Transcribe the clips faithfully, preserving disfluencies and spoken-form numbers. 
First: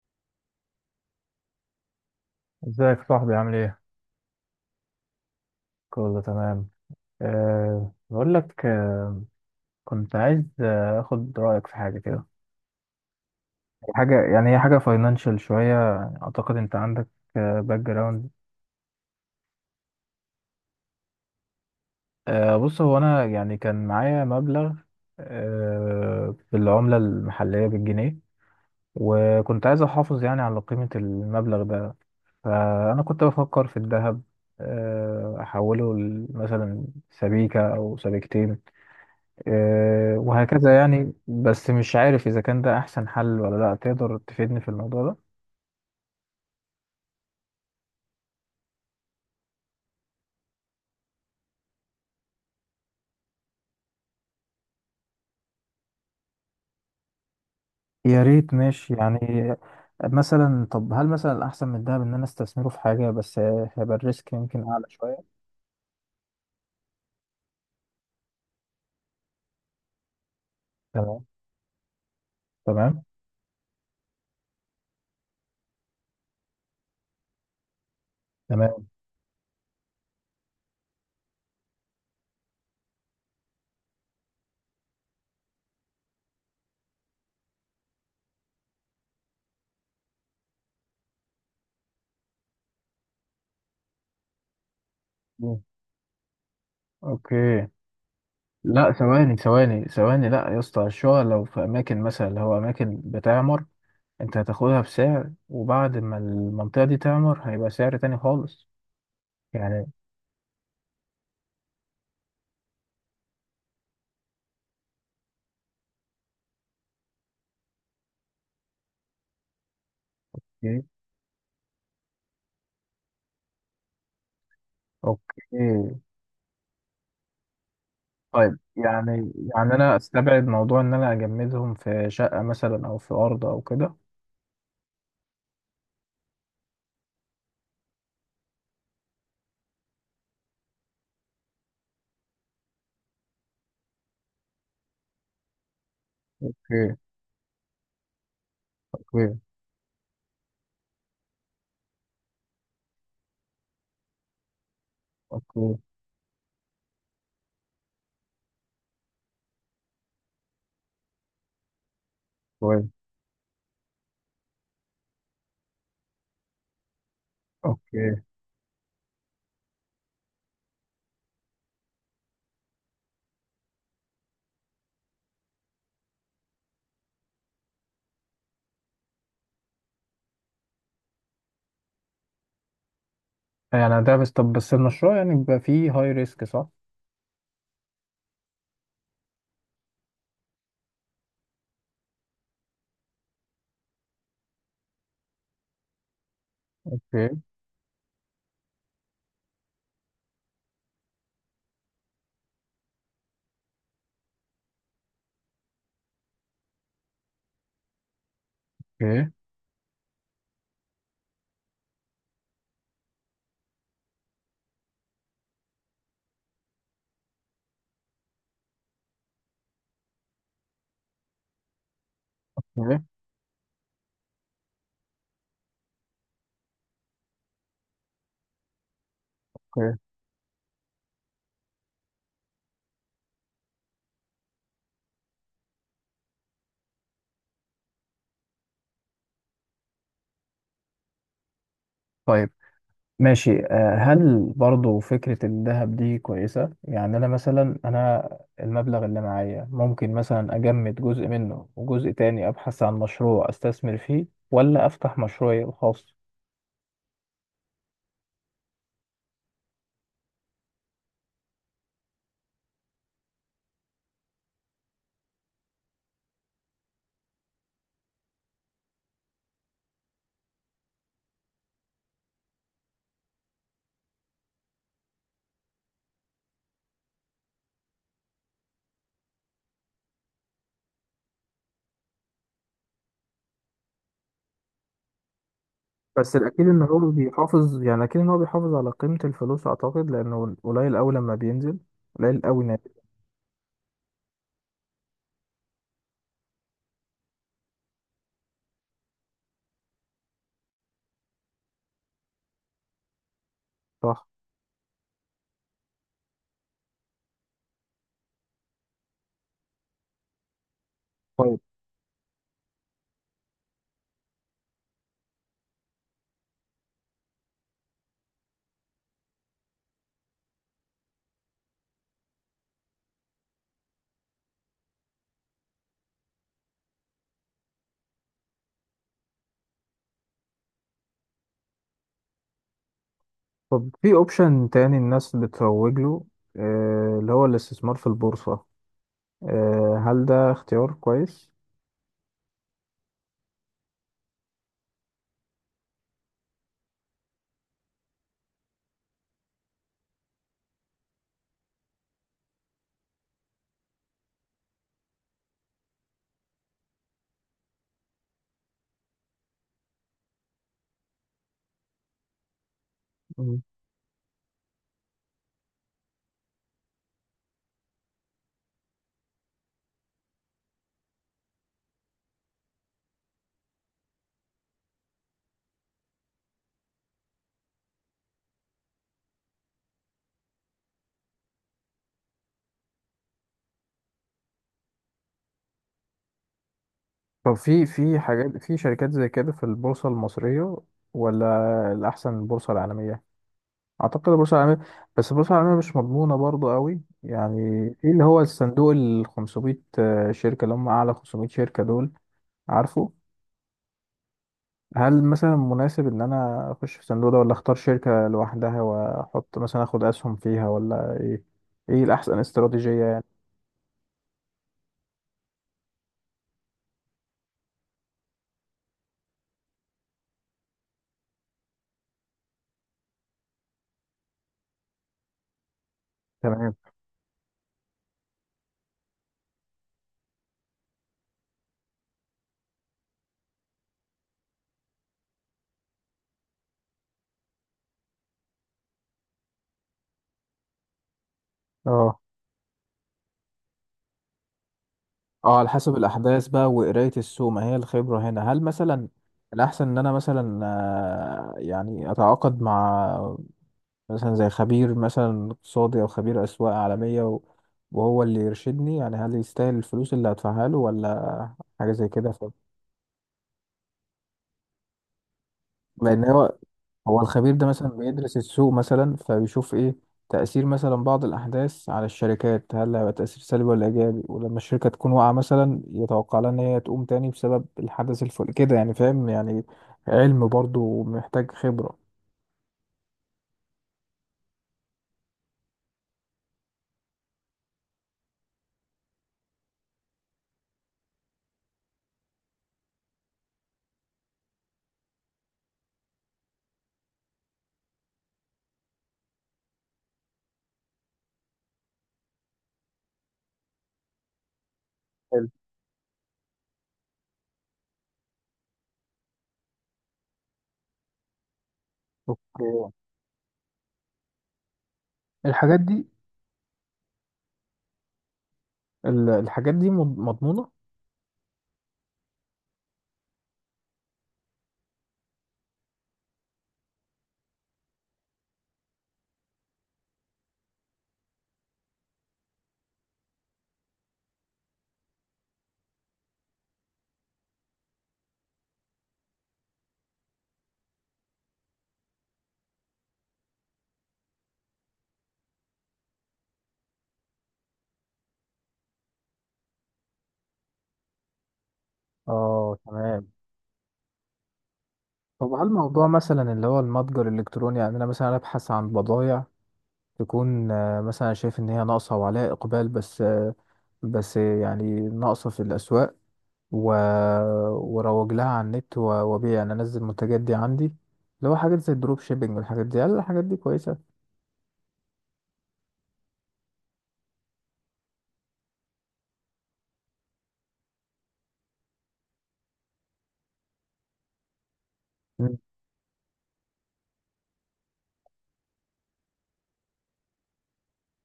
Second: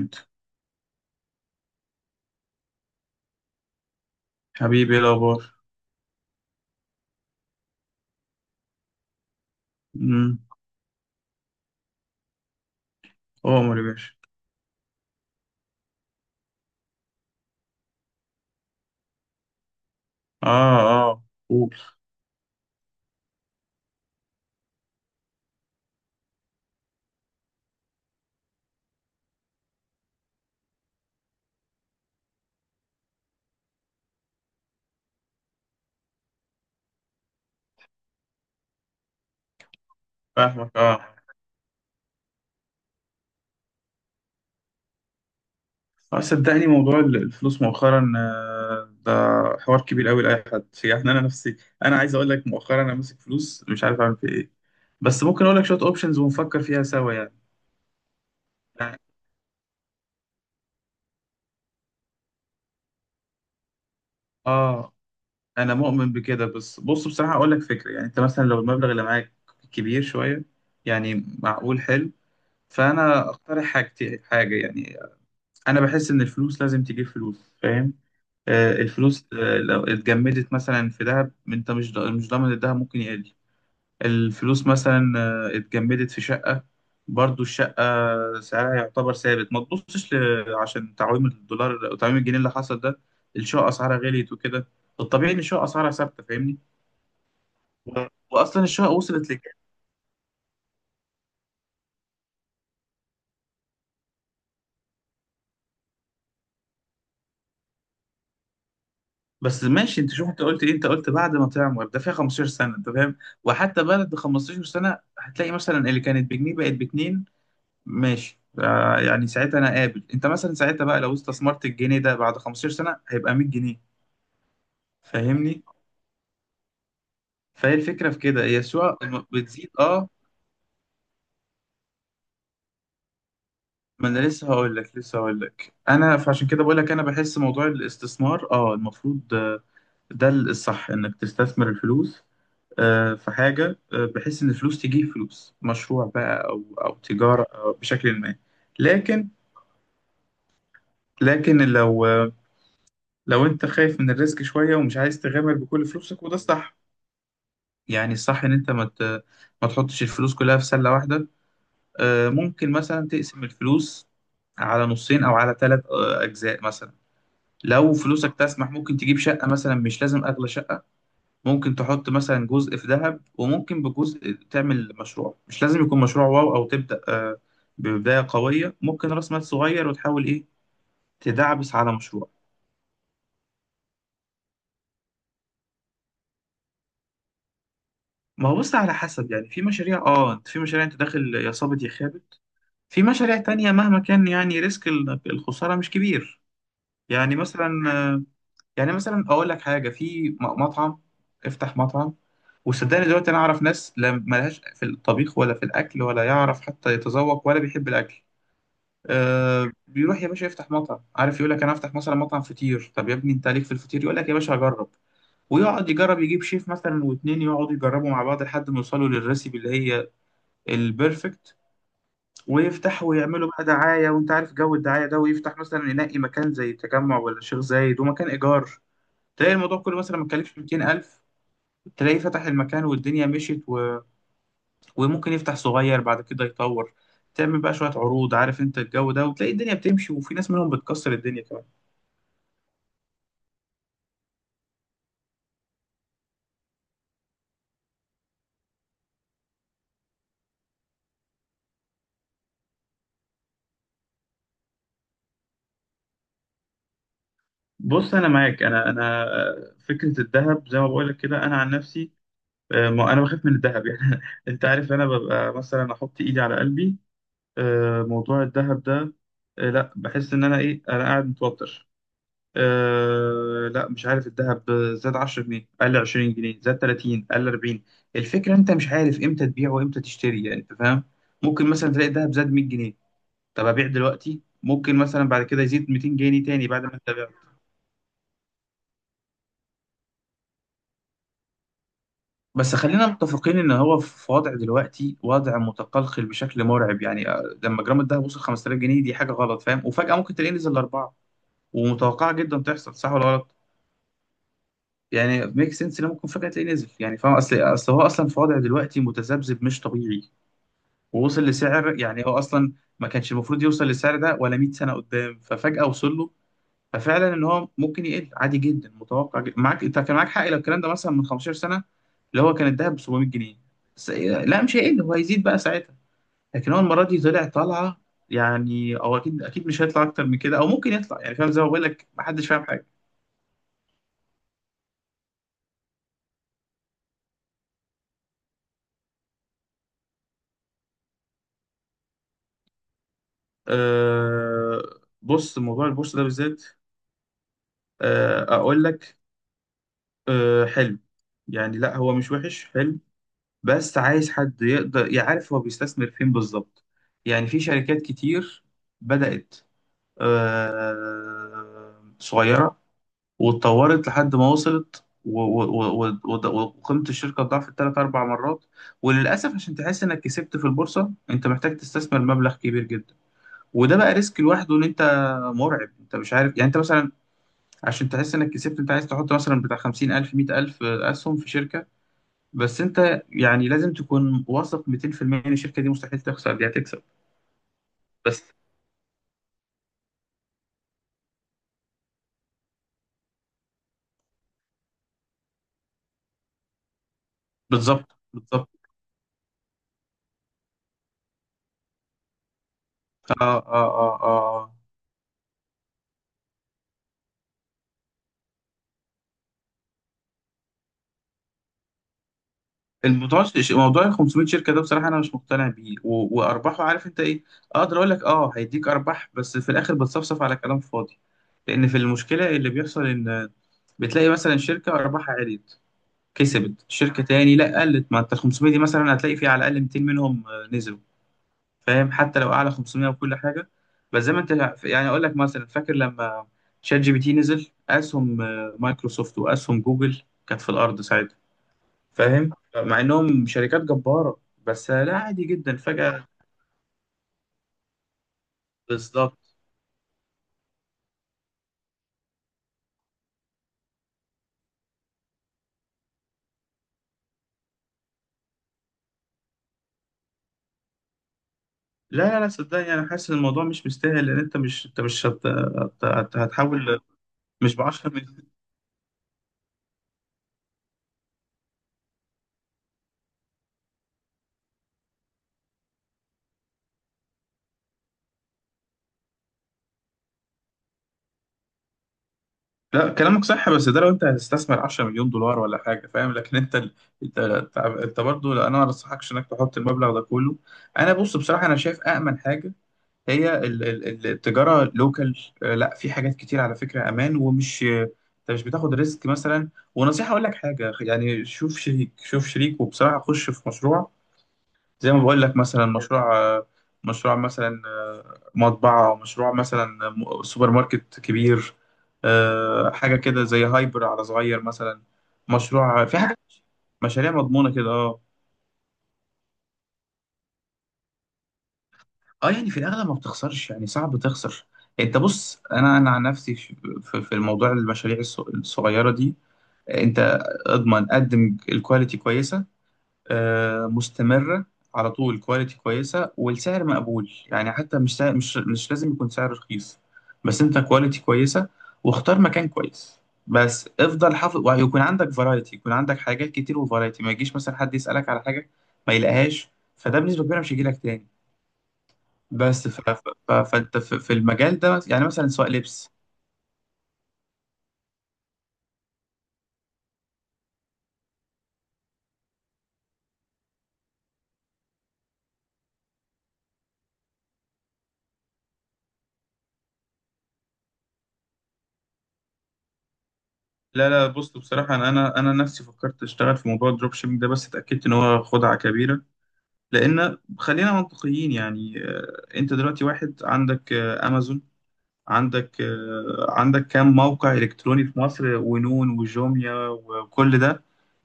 انت؟ ازيك يا صاحبي عامل ايه؟ حبيبي، ايه الاخبار؟ كله تمام. أه بقول لك. أه كنت امم عايز آه، اخد رأيك في حاجة كده. عمر يا باشا. حاجة، يعني هي حاجة فاينانشال شوية، يعني اعتقد انت عندك باك جراوند أه background. اه. اه، قول. آه، بص هو انا يعني كان معايا مبلغ أه بالعملة المحلية، بالجنيه. وكنت عايز احافظ يعني على قيمة المبلغ ده، فانا كنت بفكر في الذهب. آه، احوله ل- مثلا سبيكة او سبيكتين. آه، فاهمك. وهكذا يعني. اه، بس مش عارف إذا كان ده أحسن حل ولا لأ، تقدر تفيدني في الموضوع ده؟ اه صدقني موضوع ال- الفلوس مؤخرا آه، ده حوار كبير قوي لاي حد، يعني انا نفسي انا عايز اقول لك، مؤخرا انا ماسك فلوس مش عارف اعمل فيها ايه، بس ممكن اقول لك شويه اوبشنز ونفكر فيها سوا يعني. يا ريت، ماشي يعني. مثلا طب هل مثلا الأحسن من الدهب إن أنا استثمره في حاجة، بس هيبقى الريسك يمكن أعلى اه، شوية. انا مؤمن بكده بس بص بصراحه اقول لك فكره، يعني انت مثلا لو المبلغ اللي معاك كبير شويه تمام. يعني. معقول، حلو. تمام. فانا اقترح حاجتي حاجه يعني، انا بحس ان الفلوس لازم تجيب فلوس، فاهم؟ آه، تمام. الفلوس آه لو اتجمدت مثلا في ذهب، انت مش ضا- مش ضامن الذهب ممكن يقل. الفلوس مثلا آه اتجمدت في شقة، برضو الشقة سعرها يعتبر ثابت، ما تبصش ل- عشان تعويم الدولار، تعويم الجنيه اللي حصل ده الشقة اسعارها غليت وكده. الطبيعي ان مم. الشقة اسعارها ثابتة، فاهمني. أوكي. و- واصلا الشقة لا، وصلت. ثواني ثواني ثواني، لا يا اسطى، الشقق لو في أماكن مثلا اللي هو أماكن بتعمر، أنت هتاخدها بسعر، وبعد ما المنطقة دي تعمر هيبقى سعر تاني خالص بس يعني. ماشي، انت شوف انت قلت ايه، انت قلت بعد ما تعمر ده فيها خمسة عشر سنه، انت فاهم؟ وحتى بعد خمسة عشر سنه هتلاقي مثلا اللي كانت بجنيه بقت باتنين. ماشي، آه، يعني ساعتها انا قابل، انت مثلا إيه؟ ساعتها بقى لو استثمرت الجنيه ده بعد خمسة عشر سنه هيبقى مية جنيه، فاهمني؟ أوكي. فهي الفكره في كده طيب هي السوق م- يعني بتزيد. يعني انا اه، استبعد موضوع ان انا اجمدهم في شقة مثلا او في ارض او كده. ما انا لسه هقول لك، لسه هقول لك انا فعشان كده بقول لك، انا بحس موضوع الاستثمار اه المفروض آه، ده الصح، انك تستثمر الفلوس آه، في حاجة آه، بحيث إن فلوس تجيب فلوس، مشروع بقى أو أو اوكي. تجارة أو بشكل ما. لكن، اوكي. لكن لو آه، لو أنت خايف من الريسك شوية ومش عايز تغامر اوكي. بكل فلوسك، وده الصح يعني. الصح إن أنت ما ت- ما تحطش الفلوس كلها في سلة واحدة. آه، ممكن كويس. مثلا تقسم الفلوس على نصين، أو على ثلاث أجزاء مثلا. لو اوكي. فلوسك تسمح، ممكن تجيب شقة مثلا، مش لازم أغلى شقة، ممكن تحط مثلا جزء في ذهب، وممكن بجزء تعمل مشروع، مش لازم يكون مشروع واو أو تبدأ آه، ببداية قوية، ممكن رأس مال صغير وتحاول إيه، تدعبس على مشروع. يعني ده بس، طب بس المشروع يعني بيبقى فيه هاي ريسك، صح؟ ما هو بص على حسب، يعني في مشاريع اه، في مشاريع انت داخل يا صابت يا خابت، في مشاريع تانية مهما كان يعني ريسك ال- الخسارة مش كبير. اوكي. يعني مثلا آه، يعني مثلا اقول لك حاجة في م- مطعم، افتح مطعم. وصدقني دلوقتي انا اعرف ناس لا ملهاش في الطبيخ ولا في الاكل ولا يعرف حتى يتذوق ولا بيحب الاكل، اوكي. آه بيروح يا باشا يفتح مطعم، عارف يقول لك انا هفتح مثلا مطعم فطير، طب يا ابني انت عليك في الفطير؟ يقول لك يا باشا هجرب. ويقعد يجرب، يجيب شيف مثلا واتنين يقعدوا يجربوا مع بعض لحد ما يوصلوا للريسيبي اللي هي البيرفكت، اوكي. ويفتحوا ويعملوا بقى دعاية وانت عارف جو الدعاية ده، ويفتح مثلا ينقي مكان زي التجمع ولا الشيخ زايد ومكان ايجار، تلاقي الموضوع اوكي. كله مثلا ما اتكلفش مئتين ألف. تلاقيه فتح المكان والدنيا مشيت، و... وممكن يفتح صغير بعد كده يطور، تعمل بقى شوية عروض عارف انت الجو ده، وتلاقي الدنيا بتمشي، وفي ناس منهم بتكسر الدنيا كمان. طيب ماشي. آه، هل برضو فكرة الذهب دي كويسة؟ يعني انا مثلا انا المبلغ اللي معايا ممكن مثلا اجمد جزء منه، وجزء تاني ابحث عن مشروع استثمر فيه، ولا افتح مشروعي الخاص. بص انا معاك، انا انا آه، فكره الذهب زي ما بقول لك كده، انا عن نفسي آه، ما انا بخاف من الذهب يعني. انت عارف انا ببقى مثلا احط ايدي على قلبي آه، موضوع الذهب ده آه، لا بحس ان انا ايه، انا قاعد متوتر. آه، لا، مش عارف، الذهب زاد عشرة جنيه، قل عشرين جنيه، زاد تلاتين، قل اربعين. الفكره انت مش عارف امتى تبيع وامتى تشتري، يعني انت فاهم، ممكن مثلا تلاقي الذهب زاد مية جنيه، طب ابيع دلوقتي؟ ممكن مثلا بعد كده يزيد 200 بس جنيه الأكيد تاني إن بعد ما هو انت. بيحافظ، يعني أكيد إن هو بيحافظ على قيمة الفلوس، أعتقد، لأنه قليل أوي لما بينزل، قليل أوي بس نازل. خلينا متفقين ان هو في وضع دلوقتي، وضع متقلقل بشكل مرعب يعني، آه، لما جرام الدهب وصل خمسة آلاف جنيه، دي حاجه غلط، فاهم؟ وفجاه ممكن تلاقيه نزل لاربعه، ومتوقعه جدا تحصل، صح ولا غلط؟ صح. يعني ميك سنس ان ممكن فجاه تلاقيه نزل، يعني فاهم؟ اصل اصل هو اصلا في وضع دلوقتي متذبذب مش طبيعي ووصل طيب. لسعر، يعني هو اصلا ما كانش المفروض يوصل للسعر ده ولا مية سنه قدام، ففجاه وصل له. ففعلا ان هو ممكن يقل عادي جدا، متوقع جدا. معاك، انت كان معاك حق لو الكلام ده مثلا من خمسة عشر سنه، اللي هو كان الذهب ب سبعمية جنيه، س... لا مش هيقل، هو هيزيد بقى ساعتها، لكن هو المره دي طلع طالعه يعني. او اكيد، اكيد مش هيطلع اكتر من كده، او ممكن يطلع، يعني فاهم زي ما بقول لك، محدش فاهم حاجه. طب في أوبشن تاني الناس بتروج له، آه اللي هو الاستثمار في البورصة. آه هل ده اختيار كويس؟ أه... بص موضوع البورصه ده بالذات، أه... اقول لك أه... حلو، يعني لا هو مش وحش، حلو. بس عايز حد يقدر يعرف هو بيستثمر فين بالظبط، يعني في شركات كتير بدأت آه، صغيرة مم. واتطورت لحد ما وصلت و- و- و- و- وقيمة الشركة ضعفت تلات أربع مرات. وللأسف عشان تحس إنك كسبت في البورصة أنت محتاج تستثمر مبلغ كبير جدا، وده بقى ريسك لوحده. إن أنت مرعب، أنت مش عارف، يعني أنت مثلا عشان تحس إنك كسبت أنت عايز تحط مثلا بتاع خمسين ألف مية ألف أسهم في شركة، بس أنت يعني لازم تكون واثق ميتين في المية إن الشركة دي مستحيل تخسر، دي هتكسب طب في في بس. حاجات، في شركات زي كده في البورصة المصرية، ولا الأحسن البورصة العالمية؟ اعتقد البورصه العالميه. بس البورصه العالميه مش مضمونه برضو قوي يعني. بالظبط في اللي هو بالظبط الصندوق ال خمسمية آه، شركه، اللي هم اعلى خمسمية شركه دول، عارفه. آه آه آه آه. هل مثلا مناسب ان انا اخش في الصندوق ده، ولا اختار شركه لوحدها واحط مثلا، اخد اسهم فيها، ولا ايه؟ ايه الاحسن استراتيجيه يعني؟ الموضوع موضوع ال خمسمية شركه ده بصراحه انا مش مقتنع بيه، و- وارباحه عارف انت ايه؟ اقدر اقول لك اه هيديك ارباح، بس في الاخر بتصفصف على كلام فاضي. لان في المشكله اللي بيحصل ان بتلاقي مثلا شركه ارباحها عليت، تمام. كسبت، شركه تاني لا قلت. ما انت ال خمسمية دي مثلا هتلاقي في على الاقل ميتين منهم آه، نزلوا، فاهم؟ حتى لو اعلى خمسمية وكل حاجه. بس زي ما انت يعني، اقول لك مثلا فاكر لما شات جي بي تي نزل، اسهم آه، مايكروسوفت واسهم جوجل كانت في الارض، اه. فاهم؟ مع انهم شركات جبارة، بس لا عادي اه. على جدا حسب فجأة. الاحداث بقى وقرايه السوق، ما هي الخبره هنا. هل مثلا بالظبط. الاحسن ان انا مثلا آه، يعني اتعاقد مع مثلا زي خبير مثلا اقتصادي او خبير اسواق عالميه و- وهو اللي يرشدني، يعني هل يستاهل الفلوس اللي هدفعها له، ولا حاجه زي لا كده. لا ف... لا، صدقني انا حاسس ان الموضوع مش مستاهل، لان انت مش، انت مش هت... هت... لان هت- هو هتحول هو الخبير ده مش ب مثلا 10 بيدرس مليون. السوق مثلا، فبيشوف ايه تأثير مثلا بعض الأحداث على الشركات، هل هيبقى تأثير سلبي ولا إيجابي، ولما الشركة تكون واقعة مثلا يتوقع لها إن هي تقوم تاني بسبب الحدث الفل كده، يعني فاهم يعني. علم برضه ومحتاج خبرة. لا كلامك صح، بس ده لو انت هتستثمر 10 مليون دولار ولا حاجه، فاهم؟ لكن انت ال- انت، انت برضه لا، انا ما انصحكش انك تحط المبلغ ده كله. انا بص بصراحه انا شايف امن حاجه هي ال- ال- التجارة لوكال. لا في حاجات كتير على فكرة أمان، ومش أنت مش بتاخد ريسك مثلا. ونصيحة أقول لك حاجة يعني، شوف شريك، شوف شريك وبصراحة خش في مشروع، زي ما بقول حلو. لك مثلا مشروع آه، مشروع مثلا آه، مطبعة، مشروع مثلا م- سوبر ماركت كبير، اوكي. آه، حاجة كده زي هايبر على صغير مثلا، الحاجات مشروع دي في حاجة، مشاريع مضمونة كده اه. ال- الحاجات دي مض- مضمونة؟ اه يعني في الاغلب ما بتخسرش يعني، صعب تخسر. انت بص انا، انا عن نفسي في، في- في الموضوع المشاريع الص- الصغيره دي، انت اضمن قدم الكواليتي كويسه آه، مستمره على طول، كواليتي كويسه والسعر مقبول، يعني حتى مش سعر، مش مش لازم يكون سعر رخيص، بس انت كواليتي كويسه، واختار مكان كويس، بس افضل حافظ، ويكون عندك فرايتي، يكون عندك حاجات كتير وفرايتي، ما يجيش مثلا حد يسالك على حاجه ما يلاقيهاش، فده بنسبه كبيره مش هيجيلك تاني. اه. بس ف... ف... تمام. ف... فانت في في المجال ده يعني، مثلا طب هل سواء الموضوع لبس. مثلا اللي هو المتجر الالكتروني، يعني انا مثلا ابحث عن بضائع تكون آه، مثلا شايف ان هي ناقصه وعليها اقبال، بس آه، بس يعني ناقصه في الاسواق و... وروج لها على النت، و- وابيع يعني، انزل المنتجات دي عندي، اللي هو حاجات زي الدروب شيبينج والحاجات دي. هل الحاجات دي كويسه؟ لا لا، بص بصراحة أنا أنا أنا نفسي فكرت أشتغل في موضوع الدروب شيبينج ده، بس اتأكدت إن هو خدعة كبيرة. لأن خلينا منطقيين، يعني آه، أنت دلوقتي واحد عندك آه، أمازون، مم. عندك آه، عندك كام موقع إلكتروني في مصر، ونون وجوميا وكل ده،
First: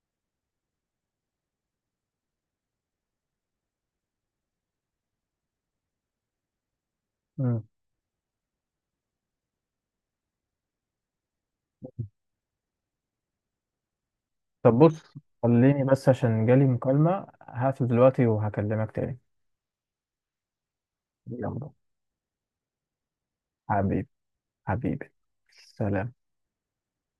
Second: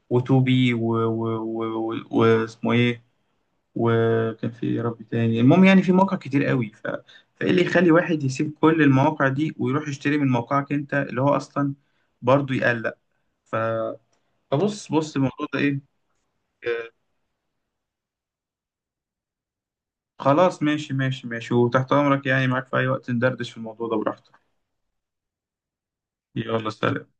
وتوبي واسمه إيه، وكان في إيه يا رب تاني، المهم يعني في مواقع كتير قوي. ف... فايه اللي مم. يخلي واحد يسيب كل المواقع دي ويروح يشتري من موقعك انت، اللي هو اصلا برضه يقلق؟ ف... طب فبص، بص، بص الموضوع ده ايه. خليني بس عشان جالي آه، مكالمة، هقفل دلوقتي وهكلمك تاني. خلاص، ماشي، ماشي ماشي يلا. وتحت امرك يعني، معاك في اي وقت، ندردش في الموضوع ده حبيبي. براحتك. حبيبي. سلام. يلا سلام.